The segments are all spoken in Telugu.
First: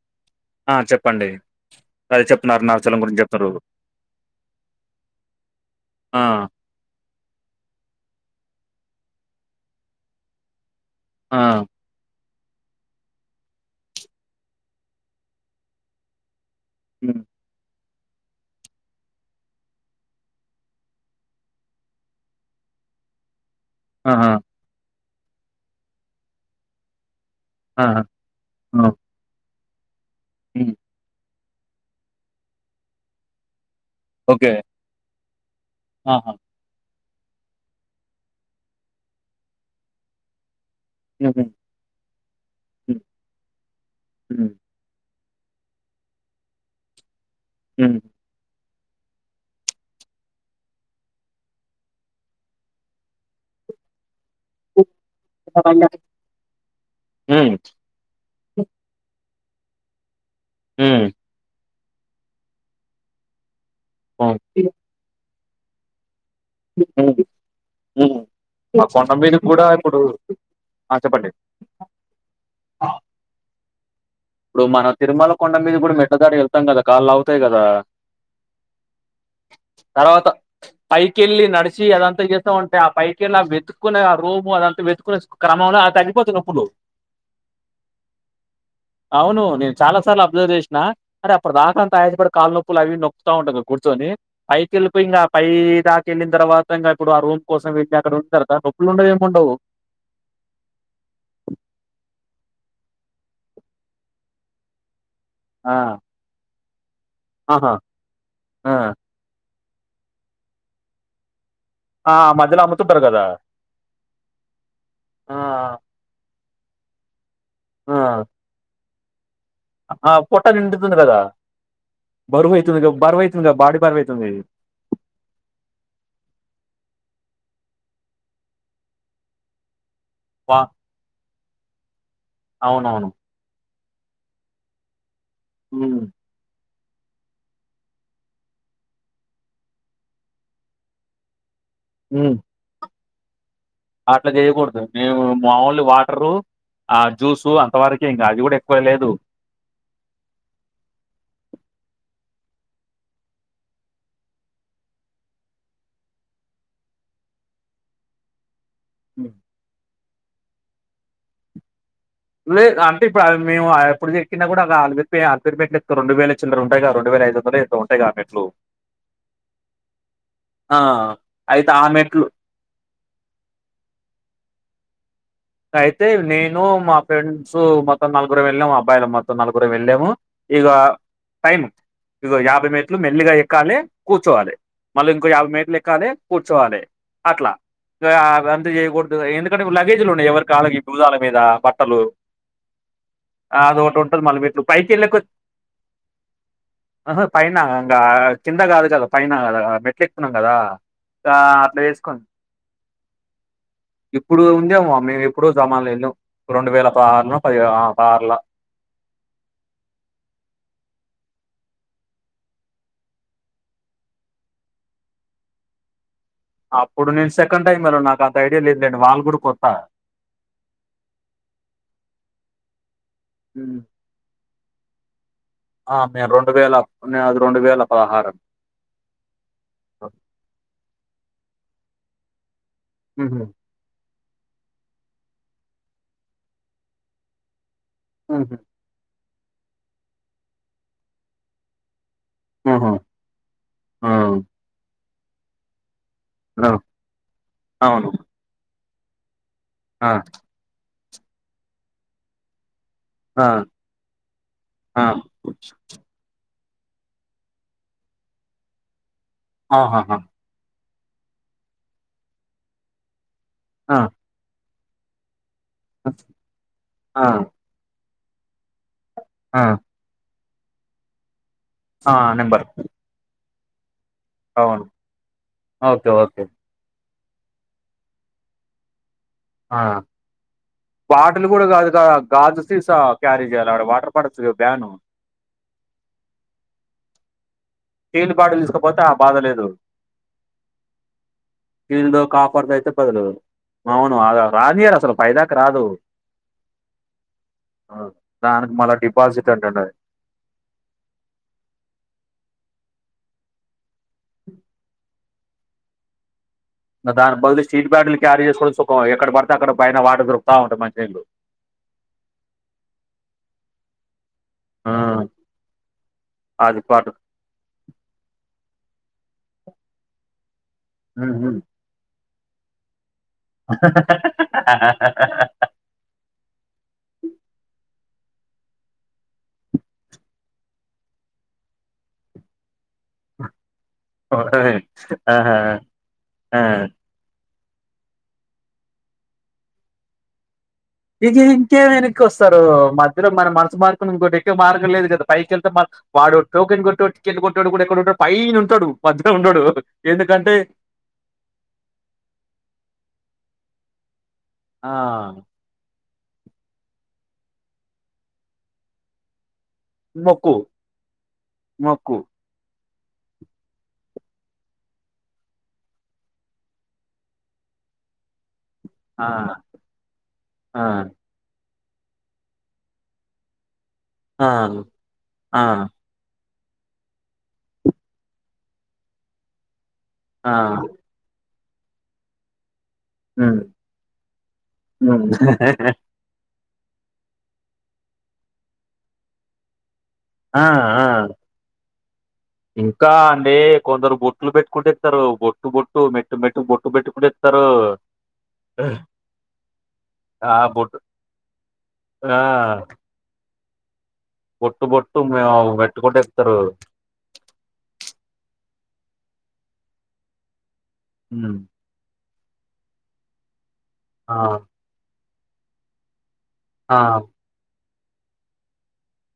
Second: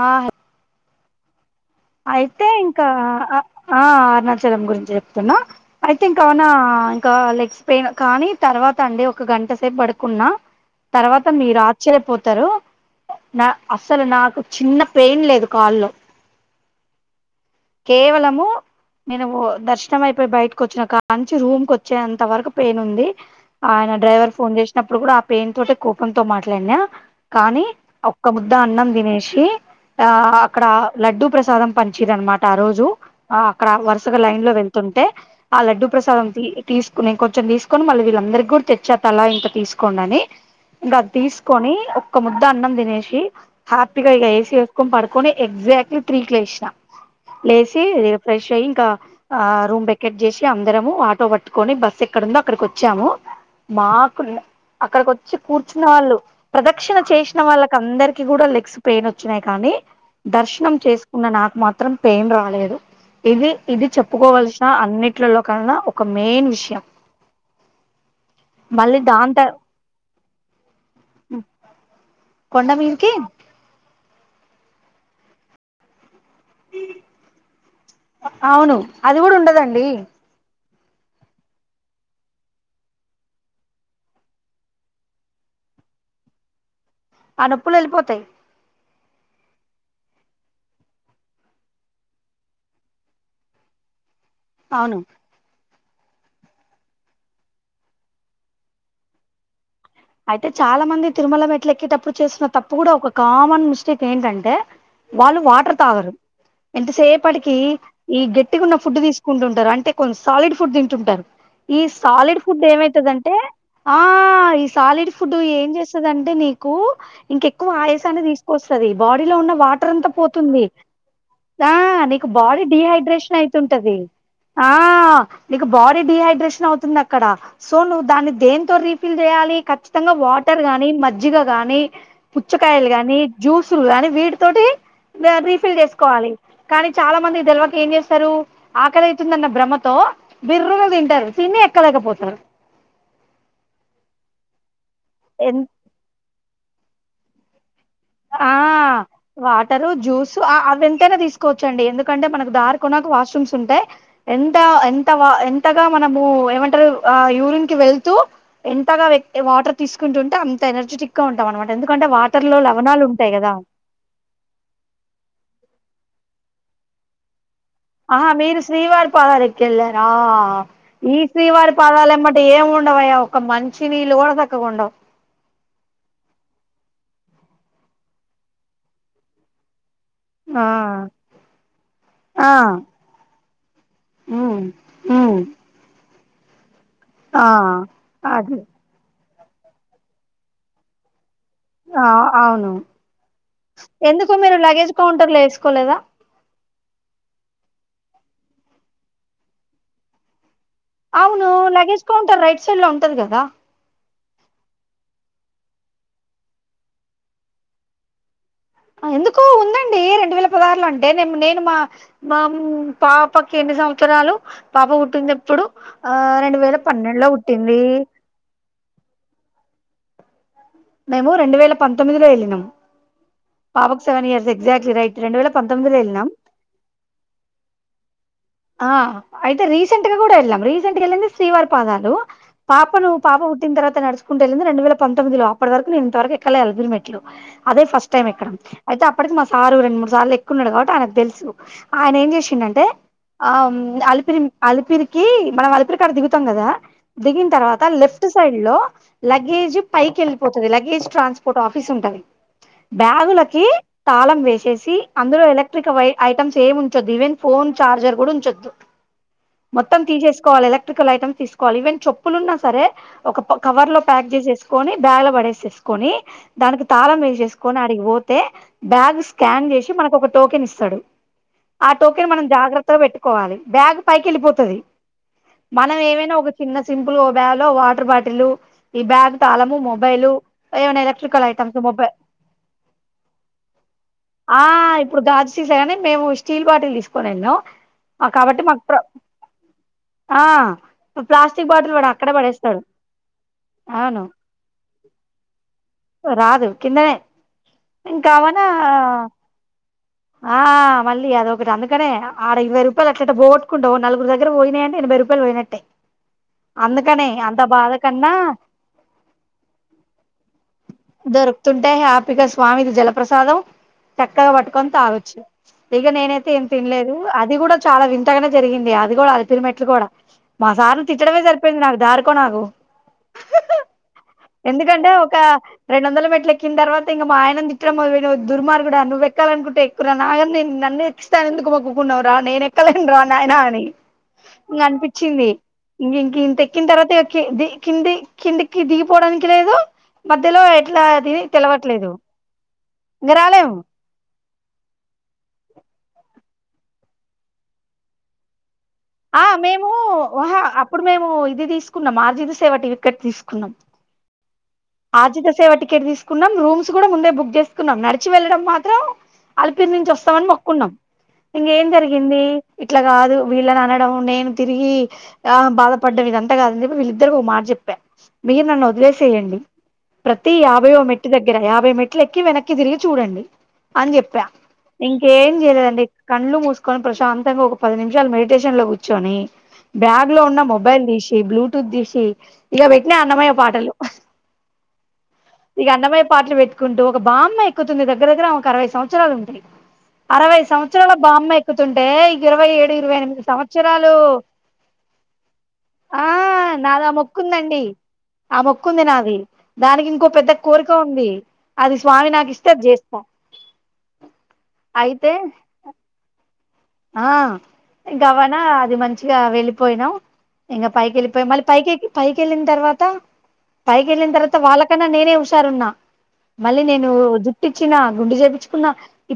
ఆ ఆ చెప్పండి అదే అయితే చెప్తున్నారు ఇంకా అరుణాచలం గురించి ఆ చెప్తున్నారు ఆ అరుణాచలం గురించి చెప్తున్నా అయితే ఇంకా ఆ అవునా క లెగ్స్ పెయిన్ కానీ తర్వాత అండి ఒక గంట సేపు పడుకున్నా తర్వాత ఆ మీరు ఆశ్చర్యపోత్ తరు నా అసలు నాకు చిన్న పెయిన్ లేదు కాల్లో ఉ కేవలము నేను ఓ దర్శనం అయిపోయి బయటకి వచ్చినా కాంచి రూమ్ కు వచ్చేంత వరకు పెయిన్ ఉంది ఆయన ఆహా డ్రైవర్ ఫోన్ చేసినప్పుడు కూడా ఆ పెయిన్ తోటే కోపంతో మాట్లాడినా కానీ ఆహా ఒక్క ముద్ద ఆ అన్నం తినేసి ఆ అక్కడ హ్మ్ లడ్డు ప్రసాదం పంచిరూ అనమాట ఆ రోజు ఆ అక్కడ వరుసగా లైన్ ఓకే లో వెళ్తుంటే ఆ లడ్డు ప్రసాదం ఆహా తీ తీసు కునే కొంచెం తీసుకొని మళ్ళీ వీళ్ళందరి కూడా తెచ్చా తలా ఇంత తీసుకోండి అని ఇంగ హుహు తీసుకొని ఒక్క ముద్ద అన్నం హ్మ్ తినేసి హ్యాపీగా ఇగ హ్మ్ ఎసి వేసుకొని పడు కొని ఎగ్జాక్ట్లీ త్రీ కి లేసినా లేచి హ్మ్ హ్మ్ రి ఫ్రెష్ అయి క ఆ రూమ్ వేకెట్ చేసి అందరము ఆటో పట్టుకొని బస్సు ఎక్కడందో అక్కడికి వచ్చాము మాకు కుండ హ్మ్ అక్కడికి వచ్చి కూర్చున్న అవును. వాళ్ళు ప్రదక్షిణ చేసిన హ్మ్ వాళ్ళకి అందరికి కూడా లెగ్స్ పెయిన్ వచ్చినాయి కానీ దర్శనం హ్మ్ చేసుకున్న నాకు మాత్రం పెయిన్ రాలేదు ఇది ఇది చెప్పుకోవాలసిన అన్నింటిలో కన్నా ఒక మెయిన్ విషయం ఉ మా మళ్ళీ కొండ దాని త మీదికి కూడా ఇప్పుడు ఆ చెప్పండి కొండ మీదికి ఇప్పుడు మన తిరుమల కొండ మీద కూడా మెట్ ట్ల దారి వెళ్తాం కదా కాళ్ళు లాగుతాయి కదా అవును అది కూడా ఉండదండి తర్వాత పైకెళ్లి నడిసి అదంతా చేద్దామంటే ఆ పైకెళ్ ఆ వెతుకోనే ఆ రూము అదంతా వెతుకుొనే క్రమ మంలో ఆ తగ్గిపోతాయి నొప్పులు ఆ నొప్పులు వెళ్ళిపోతాయి అవును నేను చాలా సార్లు అబ్జర్వ్ చేసినా అరే అప్పుడు దాకా అంత ఆయాసపడి కాలు నొప్పులు అవి నొక్కుతా ఉంటారు కూర్చొని అవును పైకెళ్ళిపోయి ఇంగా పై చాక్ వెళ్ళిన తవాత ఇంకా ఇప్పుడు ఆ రూమ్ కోసం వెళ్ళాయాక ఉంటారు కదా నప్పులు ఉండవు ఏమిముండవు అయితే చాలా మంది తిరుమల మెట్లేక్కేటప్పు చేస్తున్న తప్పు కూడా ఒక కామన్ మిస్టేక్ ఏంటంటే వాళ్ళు ఆ! వాటర్ తాగరు ఎంతసేపటికి ఆహా! ఈ గట్టిగా ఆ! ఉన్న ఫుడ్ తీసుకుంటుంటారు అంట్ అంటే కొన్ సాలిడ్ ఫుడ్ తింటుంటారు ఈ ఆ! సాలిడ్ మధ్యలో ఫుడ్ అమ్ముతుంటారు గదా! ఏమవుతుందటే ఆ ఈ సాలిడ్ ఆ! ఫుడ్ ఏం చేస్తుంది అంటే నీకు ఇంకెక్కువ ఆ! ఆయాసాన్ని తీసుకొస్తది డిలో ఉన్న వాటర్ అంతా ఆ! పొట్ట పోతుంది నిండుతుంది గదా! ఆ నీకు బాడీ బరువైతుందిగా డిహైడ్రేషన్ బరువైతుందిగా బాడీ అయితుంటది బరువైతుంది. ఆ నీకు బాడీ డిహైడ్రేషన్ అవుతుంది అక్కడ సో నువ్వు దాన్ని దేంతో రీఫిల్ చేయాలి ఖచ్చితంగా వా వాటర్ గాని మజ్జిగ గాని పుచ్చకాయలు అవునవును. గాని జ్యూసులు గానీ వీటి తోటి రీఫిల్ హ్మ్. చేసుకోవాలి కానీ చాలా మంది తేల్వక ఏం చేస్తారు ఆకలి అయితుందన్న భ్రమతో బిర్రుగ తింటరు తిని ఎ హ్మ్. ఎక్కలేకపోతారు అట్లా చేయకూడదు మేము ఎంత ఓన్లీ వాటరు ఆ జ్యూసు అ ఆ వాటరు జ్యూస్ ఆ అవి ఎంతైనా తీసుకోవచ్చండి ఎందుకంటే మనకు దారి కొనకు వాష్రూమ్స్ ఉంటాయి ఎంత ఎంత వ ఎంతగా మనము ఏమంటరు ఆ యు రిన్ కి వెళ్తూ ఎంతగా [unintelligible] వాటర్ తీసుకుంటుంటే అంత ఎనర్జెటిక్ గా ఉంటాం అనమాట ఎందుకంటే వాటర్ లో ల గ అంటే ఇప్పుడు మేము చెక్కి కూడా ఆపిరి ఆలపిరి పెట్లే రెడు వేల చిందలు ఉంటాయిగా రెండు వేలఐదుందరదు ఆహా మీరు శ్రీవారి పాదాలు ఎక్కి వెళ్ళర ఆ ఈ అయితే శ్రీవారి ఆ మెట్లు పాదాలుమ్మట ఏం ఉండవయ్య ఒక మంచి నీళ్ళు కూడ సక్కగుండవు అయితే నేను మా ఫ్రెండ్స్ మొత్తం నలుగురం వెళ్ళాము అబ్బాయిలమ్ మొత్తం నలుగురం వెళ్ళాము ఆ ఇగ టైం ఇగ ఆ యాభై మెట్లు మెల్లిగా ఎక్కాలి కూర్చోవాలి ఉమ్ మళ్ళీ ఇంకో ఉమ్ యాబై మేట్లెక్కాలి కూర్చోవాలి ఆ అట్ల గా అది అంత చేయకూడదు ఎందుకంటే లగేజ్లు ఉన్నాయి ఎవ్వరికి అల్లకి భూజాల మీద బట్టలు ఆ అవును అది ఒకటి ఉంటది ఎందుకు మళ్ళీ మీరు వీళ్ళు లగేజ్ పైకెళ్ళే కొద్ది కౌంటర్ లో వేసుకోలేదా ఆహ పైన ఇంగ కింద కాదు కదా పైన కదా మెట్లు ఎక్కుతున్నాం కదా అవును లగేజ్ కౌంటర్ రైట్ సైడ్ లో ఉంటది కదా ఇప్పుడు ఉందేమో మేము ఎప్పుడూ జమాన్లో వెళ్ళాం రెండు వేల పదహారులో పది పదహారులో ఆ ఎందుకో ఉందండి రెండు వేల పదహారులో అంటే నేను నేను మా మా పాపకి ఎన్ని సంవత్సరాలు పాప పుట్టిందెప్పుడు ఆ రెండు వేల అప్పుడు పన్నెండులో నేను సెకండ్ పుట్టింది టైమ్ వెళ్ళ నాకు అంత ఐడియా లేదులేండి వాళ్ళ గుడా కొత్తా మేము రెండు వేల పంతొమ్మిది లో వెళ్ళినం హ్మ్. పాపకు సెవెన్ ఇయర్స్ ఎగ్జాట్లీ రైట్ రెండు వేల పంతొమ్మిదిలో ఆ వెళ్ళినాం మేము రెండు వేలది రెండు వేల పదహారు ఆ అయితే రీసెంట్గా కూడ ఎల్లాం రీసెంట్ గా ఎల్లింది శ్రీవారి పాదాలు పాపను పాప హుహు. పుట్టిన తర్వాత నడుచకుంట వవెళ్ళింది రెండు వేల పంతొమ్మిదిలో ఇప్పటి వరకు నేన్ ఇంత వరకు ఎక్కలే అలిపిరి మెట్లు అదే ఫస్ట్ టైం ఎక్కడ హుహు. అయితే అప్పటికి మా సారు రెండు మూడు సార్లు ఎక్కున్నాడు కాబట్టి ఆయనకి తెలుసు ఆయన ఏం చేసిండంటే హుహు. ఆ ఆ! అలిపిరి అలిపిరికి మనం అలిపిరి కడ దిగుతాం ఆ! కదా దిగిన తర్వాత అవును. లెఫ్ట్ సైడ్ లో లగేజ్ ఆ! పైకి వెళ్ళి లగేజ్ ట్రాన్స్పోర్ట్ ఆఫీస్ ఉంటది ఆ! బ్యాగులకి తాళం వేసేసి ఆ! అందులో ఎలక్ట్రిక్ వై ఐటమ్స్ ఏం ఉంచొద్దు ఈవెన్ ఫోన్ చార్జర్ కూడా ఉంచొద్దు మొత్తం ఆహాహా! తీసేసుకోవాలి ఎలా లక్ట్రికల్ ఐటమ్ తీసుకోవాలి ఈవెన్ చెప్పులు ఉన్నా సరే ఒక కవర్ ఆ! లో ప్యాక్ చేసేసుకొని బ్యాగ్ లో పడే చేసుకోని దానికి తాళం ఆ! వేసేసుకొని ఆడికి పోతే బ్యాగ్ ఆ! స్కాన్ చేసి మనకు ఒక టోకెన్ ఇస్తాడు ఆ టోకెన్ మనం జాగ్రత్తగా పెట్టుకోవాలి బ్యాగ్ పైకి వెళ్ళిపోతది అవును. మనం ఓకే. ఏమైనా ఓకే. ఒక చిన్న సిం పుల్ గా ఓ బ్యాగ్ లో వాటర్ బాటిల్లు ఈ బ్యాగ్ తాళము ఆ! మొబైల్ ఏమైనా బాటిల్ ఎలక్ట్రికల్ కూడా ఐటమ్స్ కాదు గా మొబైల్ గాజు సీసా క్యారీ చేయాలి ఆక్కడ వాటర్ బాటిల్స్ ఆ బ్యాన్ ఇప్పుడు గాజు సీసాగాని మేము స్టీల్ బాటిల్ తీసుకొని వెళ్ళాం స్టీల్ బాటిల్ కాబట్టి మాకు తీసుకపోతే ఆ బాధలేదు ఆ ప్లాస్టిక్ బాటిల్ స్టీల్ వాడు దో అక్కడ కాపర్దో పడేస్తాడు అయితే పది రోజులు అవును అదే [unintelligible] నియ్యారు అసలు పై దాకా రాదు రాదు కిందనే ఇంకావనా దానికి మళ్ళా డిపాజిట్ అంటుండు ఆ మళ్ళీ అదొకటి అందుకనే ఆ ఆడ ఇరవై రూ రూపాయలుఅట్లెట్ల పోగొట్కుం నలుగురు దగ్గర పోయినయంటే ఎనభై రూపాయలు పోయినట్టే ద అందుకనే దాని అంత బదులు సీట్ బాధ బాటిళ్లు కన్నా క్యారీ చేసుకోవడం సుఖం ఎక్కడ పడితే అక్కడ పైన వాటర్ దొకుతా ఉన్ దొరుకుతుంటే హ్యాపీ గా స్వామిది జలప్రసాదం చక్కగా పట్టుకొని ఆ తాగొచ్చు ఇగా నేనైతే ఏం అది పాటు తినలేదు అది కూడా చాలా వింతగానే జరిగింది అది కూడా అది అలిపిరి మెట్లు కూడా మా సార్ను తిట్టడమే హుహు. సరిపోయింది నాకు దారుకో నాకు అ ఎందుకంటే ఒక రెండు వందలు మెట్లు ఎక్కిన తర్వాత ఇంక మా ఆయన తిట్టండం మో దుర్మార్గుడా నువ్వెక్కాలనుకుంటే ఎక్కు నా నేను నన్న ఎక్స్తాను ఎందుకు మగ్కున్నావు రా నేన ఎక్కలేను రా నాయనా అని ఓయ్! ఇంగ అనిపించింది ఆహా ఇంక ఇంక ఇంత ఆ ఎక్కిన తర్వాత కింది కిందికి దిగిపోవడానికి లేదు మధ్యలో ఎట్లా అది ఇక ఇంకే తెలవట్లేదు వెనక్కి వస్తారు మధ్యలో ఇంగ రాలేము మనసు మార్పుని ఇంకోటి మార్గం లేదు కదా పైకెళ్తే వాడు టోకెన్ కొట్టేటోడు టికెట్ కొట్టేటోడు కూడా ఎక్కడుంటడు పైన ఉంటడు ఆ మేము హా అప్పుడు మేము ఇది తీసుకున్నాం ఆర్జిన్సేవటి వికెట్ తీసుకున్నాం ఆ ఆర్జత సేవ టికెట్ తీసుకున్నాం రూమ్స్ కూడా ముందే బుక్ చేసుకున్నాం నడిచి వెళ్ళడం మాత్రం అలిపిరి నుంచి వస్తామని మొక్కు మొక్కున్నాం ఇంకేం మొక్కు జరిగింది ఇట్లా కాదు వీళ్ళని అనడం నేను తిరిగి ఆ బాధపడ్డం ఇదంతా కాదని చెప్పి వీళ్ళిద్దరి ఒక మాట చెప్ప [inaudible] మీరు నన్ను ఆ వదిలేసేయండి ప్రతి ఆ యాభయో మెట్టి దగ్గర యాభై మెట్లు ఎక్కి వెనక్కి తిరిగి చూడండి అని చెప్పా ఆ ఇంకేం ఆ చేయలేదండి కండ్లు మూ కొని ప్రశాంతంగా ఒక పది నిమిషాలు మెడిటేషన్ లో కూర్చొని బ్యాగ్ లో ఆ ఉన్న మొబైల్ తీసి బ్లూ దషి ఇక పెట్నే అన్నమయ్య ఉమ్ పాటలు ఉమ్ అట్లు పెట్టుకుంటూ ఒక బామ్మ ఎక్కుతుంది దగ్గ్గర ఒక అరవై సంవత్సరాలు ఉంటాయి అరవై ఆ ఆ సంవత్సరాల బామ్మ ఎక్కుతుంటే ఇరవై ఏడు ఇంకా ఇరవై ఎనిమిది అండి సంవత్సరాలు కొందరు బొట్లు పెట్టుకుంటూ ఎక్కుతారు బొట్టు బొట్టు ఆ మెట్టు మెట్టు బొట్టు నాది ఆ బెట్టు కూడాడి ఇతారు మొక్కుందండి ఆ మొక్కు ఉంది నాది దానికి ఇంకో పెద్ద ఆ కోరిక బొట్టు ఉంది అది స్వామి నాకు ఇస్తే అది చేస్తా పొట్టు బొట్టు అయితే మే పేట్టుకుంట ఎక్కుతారు ఆ ఇంకా అవ్వనా అది మంచిగా వెళ్ళిపోయినాం ఇంకా పైకి వెళ్ళిపోయి ఉమ్ మళ్ళీ పైకిె పైకెళ్ళిన తర్వాత పైకిెళ్ళిన ఆ తర్వాత వాళ్ళకన్నా నేనే మళ్ళీ ఆ నేను జుట్టిచ్చిన గుండుె చేపించుకున్నా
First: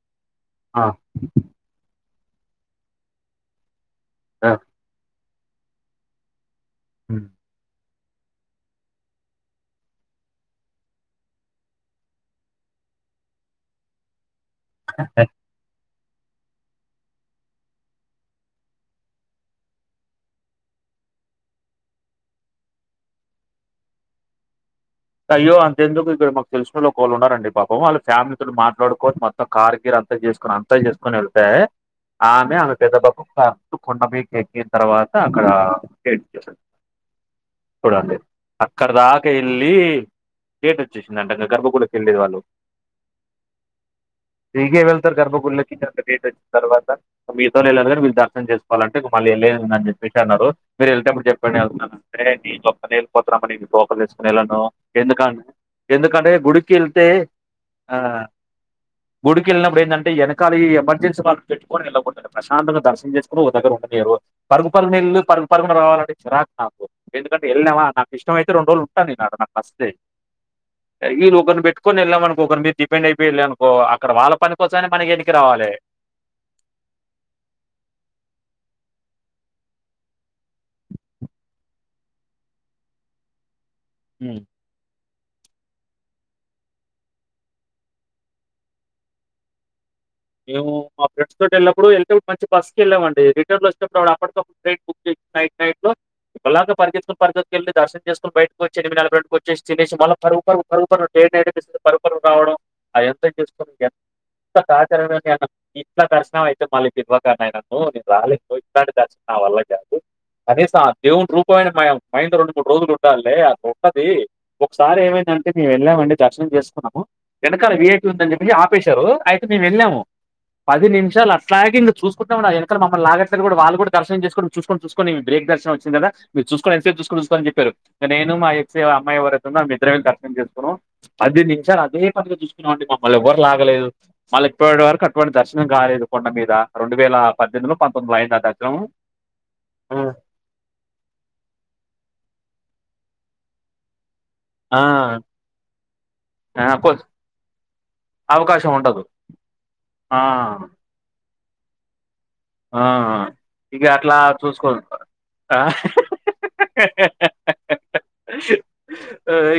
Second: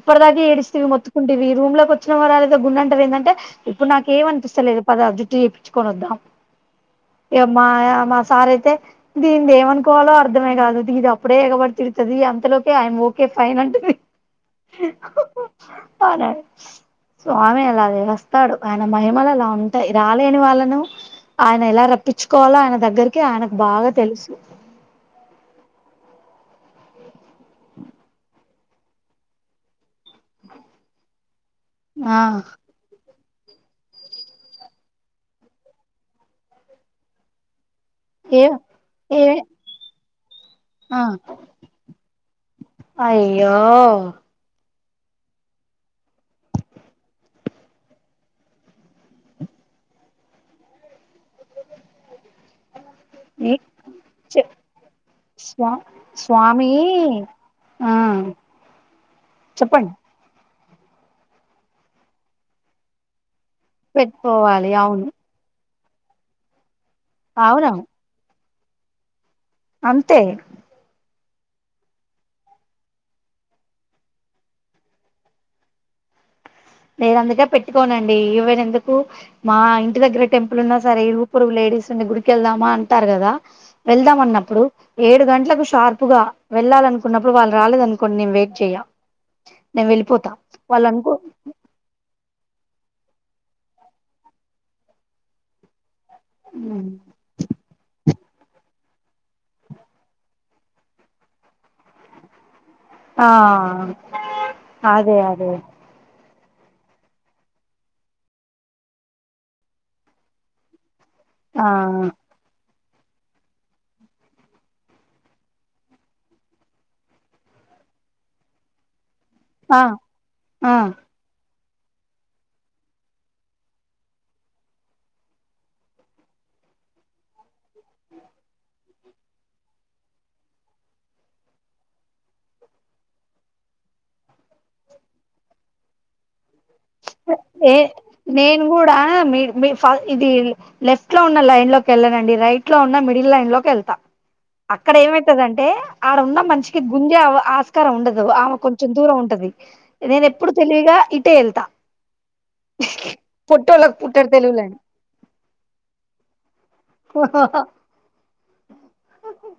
ఇప్పటిదాగ ఆ ఏడిస్తవి మొత్తుకుంటేవి రూమ్ లోకి వచ్చిన వారుద గుండంటారు ఏంటే ఇప్పుడు నాక ఆ ఏమనిపిస్తలేదు పద జుట్టు చేయిించుకొని వద్దాం హ్మ్. ఇవమ్మా మా సార్ అయితే దీది ఏమనుకోవాలో అర్థమే కాదు దీది అప్పుడే ఎగబడి తిడుతుంది అంతలోక ఆయ ఓకే ఫైన్ అంట ప స్వామి అలాగే వస్తాడు ఆయన మహిమలు అలా ఉంటాయి రాలేని వాళ్ళను ఆయన ఎలా రప్పించుకోవాలో ఆయన దగ్గరికి ఆయనకు బాగా తెలుసు అయ్యో అంత ఎందుకు ఇక్కడ మాకు తెలుసుినళ్ లో ఒకళ్ళు ఉన్నారండి పాపం వాళ్ళు ఫ్యామిలీతోో మాట్లాడుకోవచ్చ మొత్తం కార్గిర్ అంత చేసుకుని అంతా చేసుకుొని వెళ్తే ఆ ఆమె ఆమె పెద్ద బాబు కొండ ఎక్కన తర్వాత అక్కడ చూడండి ఏ అక్కడ ఏ దాకా వెళ్ళి కేట ఆ వచ్చేసింది అంటేంక గర్భ కూడాకి వెళ్ళేది వాళ్ళు అయ్యో తిగే వెళ్తారు గర్భగుళ్లకి రేట్ వచ్చిన తర్వాత మీతోనే వెళ్ళినీ మీళ్రు దర్శనం కోవాలంటే మళ్ళీళ్ళ ఉందని చెప్పేసి అన్నారు మీరు వెళ్ళటప్పుడు చెప్పండి వెళ్తున్నారుంటే నీ నీళిపోతామ్మని నీచ్ టోకెన్ తీసుకొని ఎందుకే స్వా ఎందుకంటే స్వామి గుడికి వెళ్తే ఆ గుడికి వెళ్ళినప్పుడు చెప్పండి ఏంటంటే వెనకాల ఈ ఎమర్జెన్ీ వాళ్ళు పెట్టుకొని వెళ్ళబపోంటారు ప్రశాంతంగా దర్శన చేస్తే ప్పు దగ్గర ఉంండలేరు పరుగు పెట్టుకోవాలి పరు అవును నళ్ళలు పరుగు పరుగులు రావాలంటే చిిరాక్ నాకు ఎందుకంటే అవును వెళనాా నా ఇష్టమయితే రెడు రోజులుంటాంది నా అ నాకు అంతే వళ ఒకరు పెట్టుకొని వెళ్ళాం అకో ఒకరి మీరు డిపండ్ అయి వెళ్ళ అనుకో అక్కడ వాళ్ళ పనినికిొసానే మనకి వెనక రావాలి నేను అందుకే పెట్టుకోనండి ఈవెన్ ఎందుకు మా ఇంటి దగ్గర టెంపుల్ ఉన్నా సరే ఇరుగుపొరుగులే రీసెంట్ గుడికెళ్దామా అంటారు కదా వెళ్దాం హ్మ్. అన్నప్పుడు ఏడు గంటలకు షార్ప్ గా వెళ్ళాలనుకున్నప్పుడు వాళ్ళు రాలేదనుకోండి నేను వెయిట్ చెయ్యా నేను వెళ్ళిపో మేము మా ఫ్రెండ్స్ తోటి వెళ్ళాం ఇప్పుడు వెళ్తే మంచి బస్సు వెళ్ళాండి రిటర్న్ లో వచ్చేప్పుడుప్పు అప్పటికప్పుడు ట్రై బుక్ చెయ్ నైట్ నైట్ ఇలాగా పరిగెత్తుకొని పరిగెత్తుకెళ్లి దర్శం చేసుకోని బయ చ్చ ఎనిమిదిల రండుకి వచ్చి తినే మళ్ళ పరువు పరువు టైడ్ అనిపిస్తుంది పరువు పరువు రావడం అది ఎంత ఆ చూసుకోంచార అదే అదే ఇట్లా దర్శనం అయితే మళ్ళీకి ఇవ్వక అయనన్న నేను రాలేదు ఇట్లాంటి దర్శనం నా వల్ల కాదు కనీసం దేవుడు ఆ రూపమైన మాయం మైండ్ రెండు మూడు రోజులు ఉండాలే ఆ గొప్పది ఒకసారి ఏమైందంటే మేము వెళ్ళామండి దర్శనం చేసుకున్నాము వెనకాల విఐపి ఉందని చెప్పేసి ఆపేశారు అయితే మేము ఆ వెళ్ళాము ఆ పది నిమిషాలు అస్సల్ ఫ్లాగింగ్ చూకుంటాం ఎనకాల మా అమ్మ లాగట్రు కూడా వాళ్ళ కూడా దర్శం చేసుకుని చూసుకొని చూసుకొని మీ బ్రేక్ దర్శం వచ్చింది కదా మీ చూసుకోని ఎంతసేపు చూసుకుని చెప్పారు నేను మా ఎక్స్ అమ్మాయి ఎవరై ఉన్నాము మేమిద్దరమే దర్శనం చేసుకున్నాం అది నిమిషాలు అదే పనిగా చూసుకున్నామండి మమ్మల్ని ఎవ్వరు లాగలేదు మళ్ళీ ఇప్పటి వరకు అటువంటి దర్శనం కాలేదు కొండ మీద రెండు వేల ఏ పద్దెనిమిదిలో పంతొమ్మిదిలో అయింది ఆ నేను దర్శనం కూడా మీ మీది ఫా ఇది లెఫ్ట్ లో ఉన్న లైన్ లోకి వె వెళ్ళనండి రైట్ లో ఉన్నా మిడిల్ లైన్ లోకి వెళ్తా ఆ అక్కడ ఏమైతదంటే ఆడున్న ఆ మనిషికి కొ గుంజా ఆస్కారం ఉండదు ఆమె అవకాశం కొంచెం ఉండదు దూరం ఉంటది ఆ నేను ఎప్పుడు తెలివిగా ఇటే వెళ్తా ఆ ఇక పొట్టోళ్ళకి అట్లా పుట్టాడు చూసుకో తెలుగులేండి [inaudible]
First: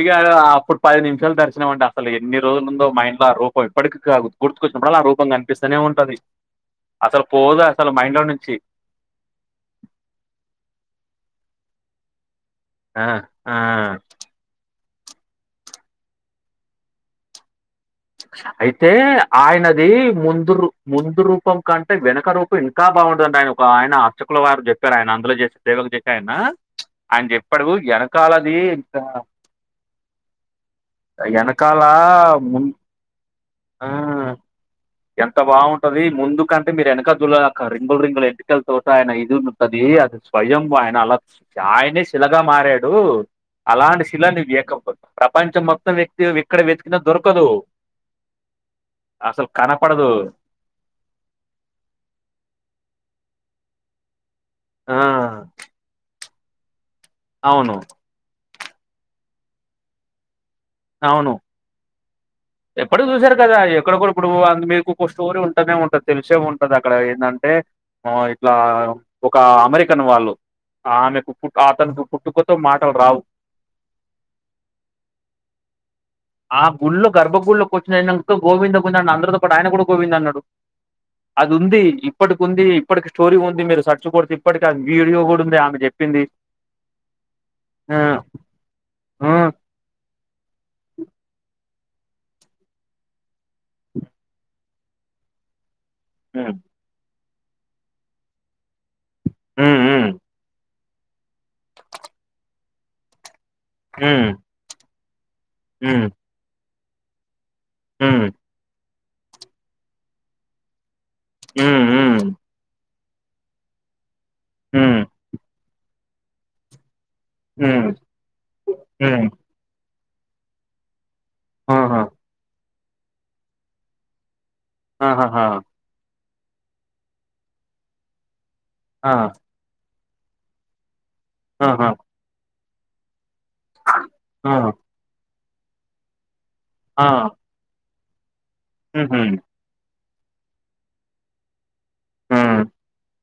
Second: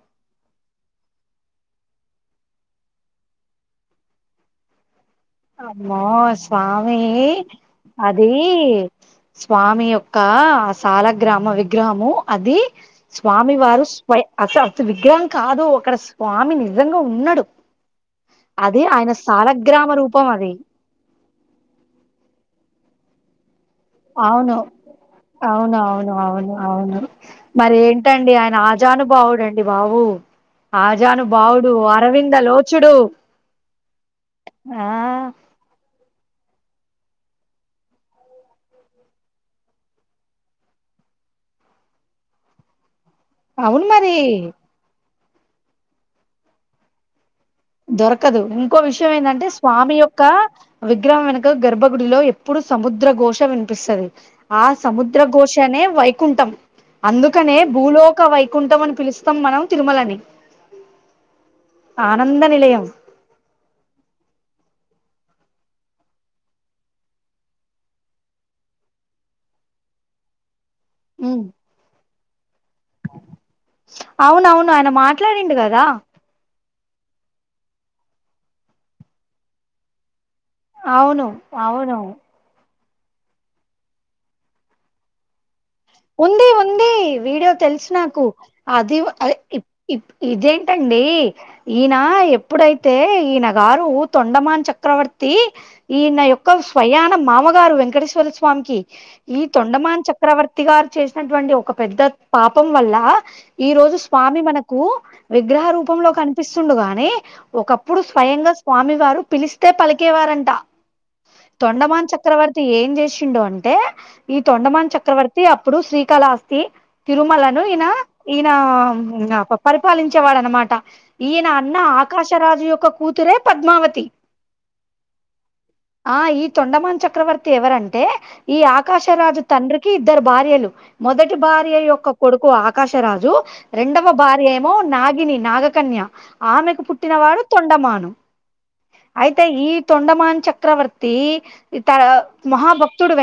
ఇక అప్పుడు పది నిమిషాల దర్శనం అంటే అసలు ఎన్ని రోజులు ఉందో మైండ్ లో ఆ రూపం ఇప్పటికి గుర్తుకు గుర్తుకొచ్చినప్పుడల్లా ఆ రూపం కనిపిస్తూనే అమ్మో ఉంటది స్వామి అసలు పోదు అది అది స్వామి యొక్క సాల గ్రామ విగ్రహము అది ఆ! ఆ! స్వామివారు స్వ అస్సల్ ఉత్తి విగ్రహం కాదు అక్కడ స్వామి నిజంగా ఉన్నాడు అది అయితే ఆయన ఆయనది సాలగ్రామ రూపం అది ముందురు ముందురు రూపం కంటే వెనక రూపు ఇంకా బాగుందండి నాయన ఆయన అర్చకుల అవును వారు చెప్పారు ఆయన అందులో చేసే అవును దేవకు చెప్ప అవును ఆయన అవును ఆయన చెప్పాడు వెనకాలది ఆజానబావుడు అండి బావు ఆజానబావుడు ఎనకాల అరవింద ముం లోచుడు ఆ ఆ ఎంత బాగుంటది ముందు కంటే మీరు వెనకజుల అక్క రింగుల రింగుల ఎంటకల తోటి ఆయన ఇది ఉంటది అది స్వయం ఆయన అలా చు చాయనే శిలగా మారాడు అవును అలాంటి మరి శిలా నీ వేకపోతు ప్రపంచం మొత్తం వ్యక్తి ఎక్కడ వెతికినా దొరకదు దొరక కదు ఇంకో విషయం ఏందంటే అసలు స్వామి కనపడదు యొక్క విగ్రహం వెనుక గర్భగుడిలో ఎప్పుడు సముద్ర గోష్ వినిపిస్తది ఆ సముద్ర గోశానే వైకుంఠం అందుకనే అవును భూలోక వైకుంఠం అని పిలుస్తాం మనం తిరుమలని అవును ఆనంద నిలయం ఎప్పటికి చూసారు కదా ఎక్కడ కూడా ఇప్పుడు అందు మీకు కొక స్టోరీ ఉంటానే ఉంటది తెలిసే ఉంటది అక్కడ ఏందంటే ఆ ఇట్లా ఒక అమెరికన్ వాళ్ళు ఆమెకు ఉమ్. పు అతనకు పుట్టుకతో మాటలు రావు అవునవును ఆయన మాట్లాడిండు కదా ఆ గుళ్లో గర్భగుల్లోకి వచ్చిన ఇంకా గోవింద గోవింద అందరితో పాటి ఆయన కూడా గోవింద్ అన్నాడు అవును అది ఉంది అవును ఇప్పటికి ఉంది ఇప్పటికి స్టోరీ ఉంది మీరు సర్చు కొడితే ఇప్పటికి అది వీడియో కూడా ఉంది ఆమె చెప్పింది ఉంది ఉంది వీడియో తెలుసు ఆ నాకు అది ఆ ఇదేంటి ఏంటండి ఈయన ఎప్పుడైతే ఈయన గారు తొండమాన్ చెప్తే చక్రవర్తి ఈ నా హ్మ్ యొక్క స్వయాన మామగారు వెంకటేశ్వర స్వామికి హ్మ్ హ్మ్ చక్రవర్తి ఈ నా యొక్క స్వయాన మామగారు వెంకటేశ్వర స్వామికి ఈ రోజు హ్మ్ స్వామి మనకు విగ్రహ హ్మ్ రూపంలో కనిపిస్తుడుగాని ఒకప్పుడు హ్మ్ స్వయంగా స్వామి వారు పిలిస్తే పలికేవారంట హ్మ్ తొండమాన్ హ్మ్ చక్రవర్తి ఏం చేసిండు అంటే ఈ తొండమాన్ హ్మ్. చక్రవర్తి అప్పుడు శ్రీకళ ఆస్తి తిరుమలలను ఈయన హ్మ్. ఈయన హ్మ్. పప్పారి పాలించేవాడనమాట ఈయన అన్న ఆహా ఆకాశరాజు యొక్క కూతురే పద్మావతి ఆహాహా ఆ ఈ తొండమాన్ చక్రవర్తి ఎవరంటే ఈ ఆ ఆకాశరాజు తండ్రికి ఇద్దరు భార్యలు మొదటి భార్య ఆహా యొక్క కొడుకు ఆకాశరాజు రెండవ ఆ భార్య ఏమో నాగినిని నాగకన్య ఆమెకు ఆ పుట్టిన వాడు తొండమాను హుహు అయితే ఈ తొండమాన్ చక్రవర్తి త ఆ మహాభక్తుడు వెంక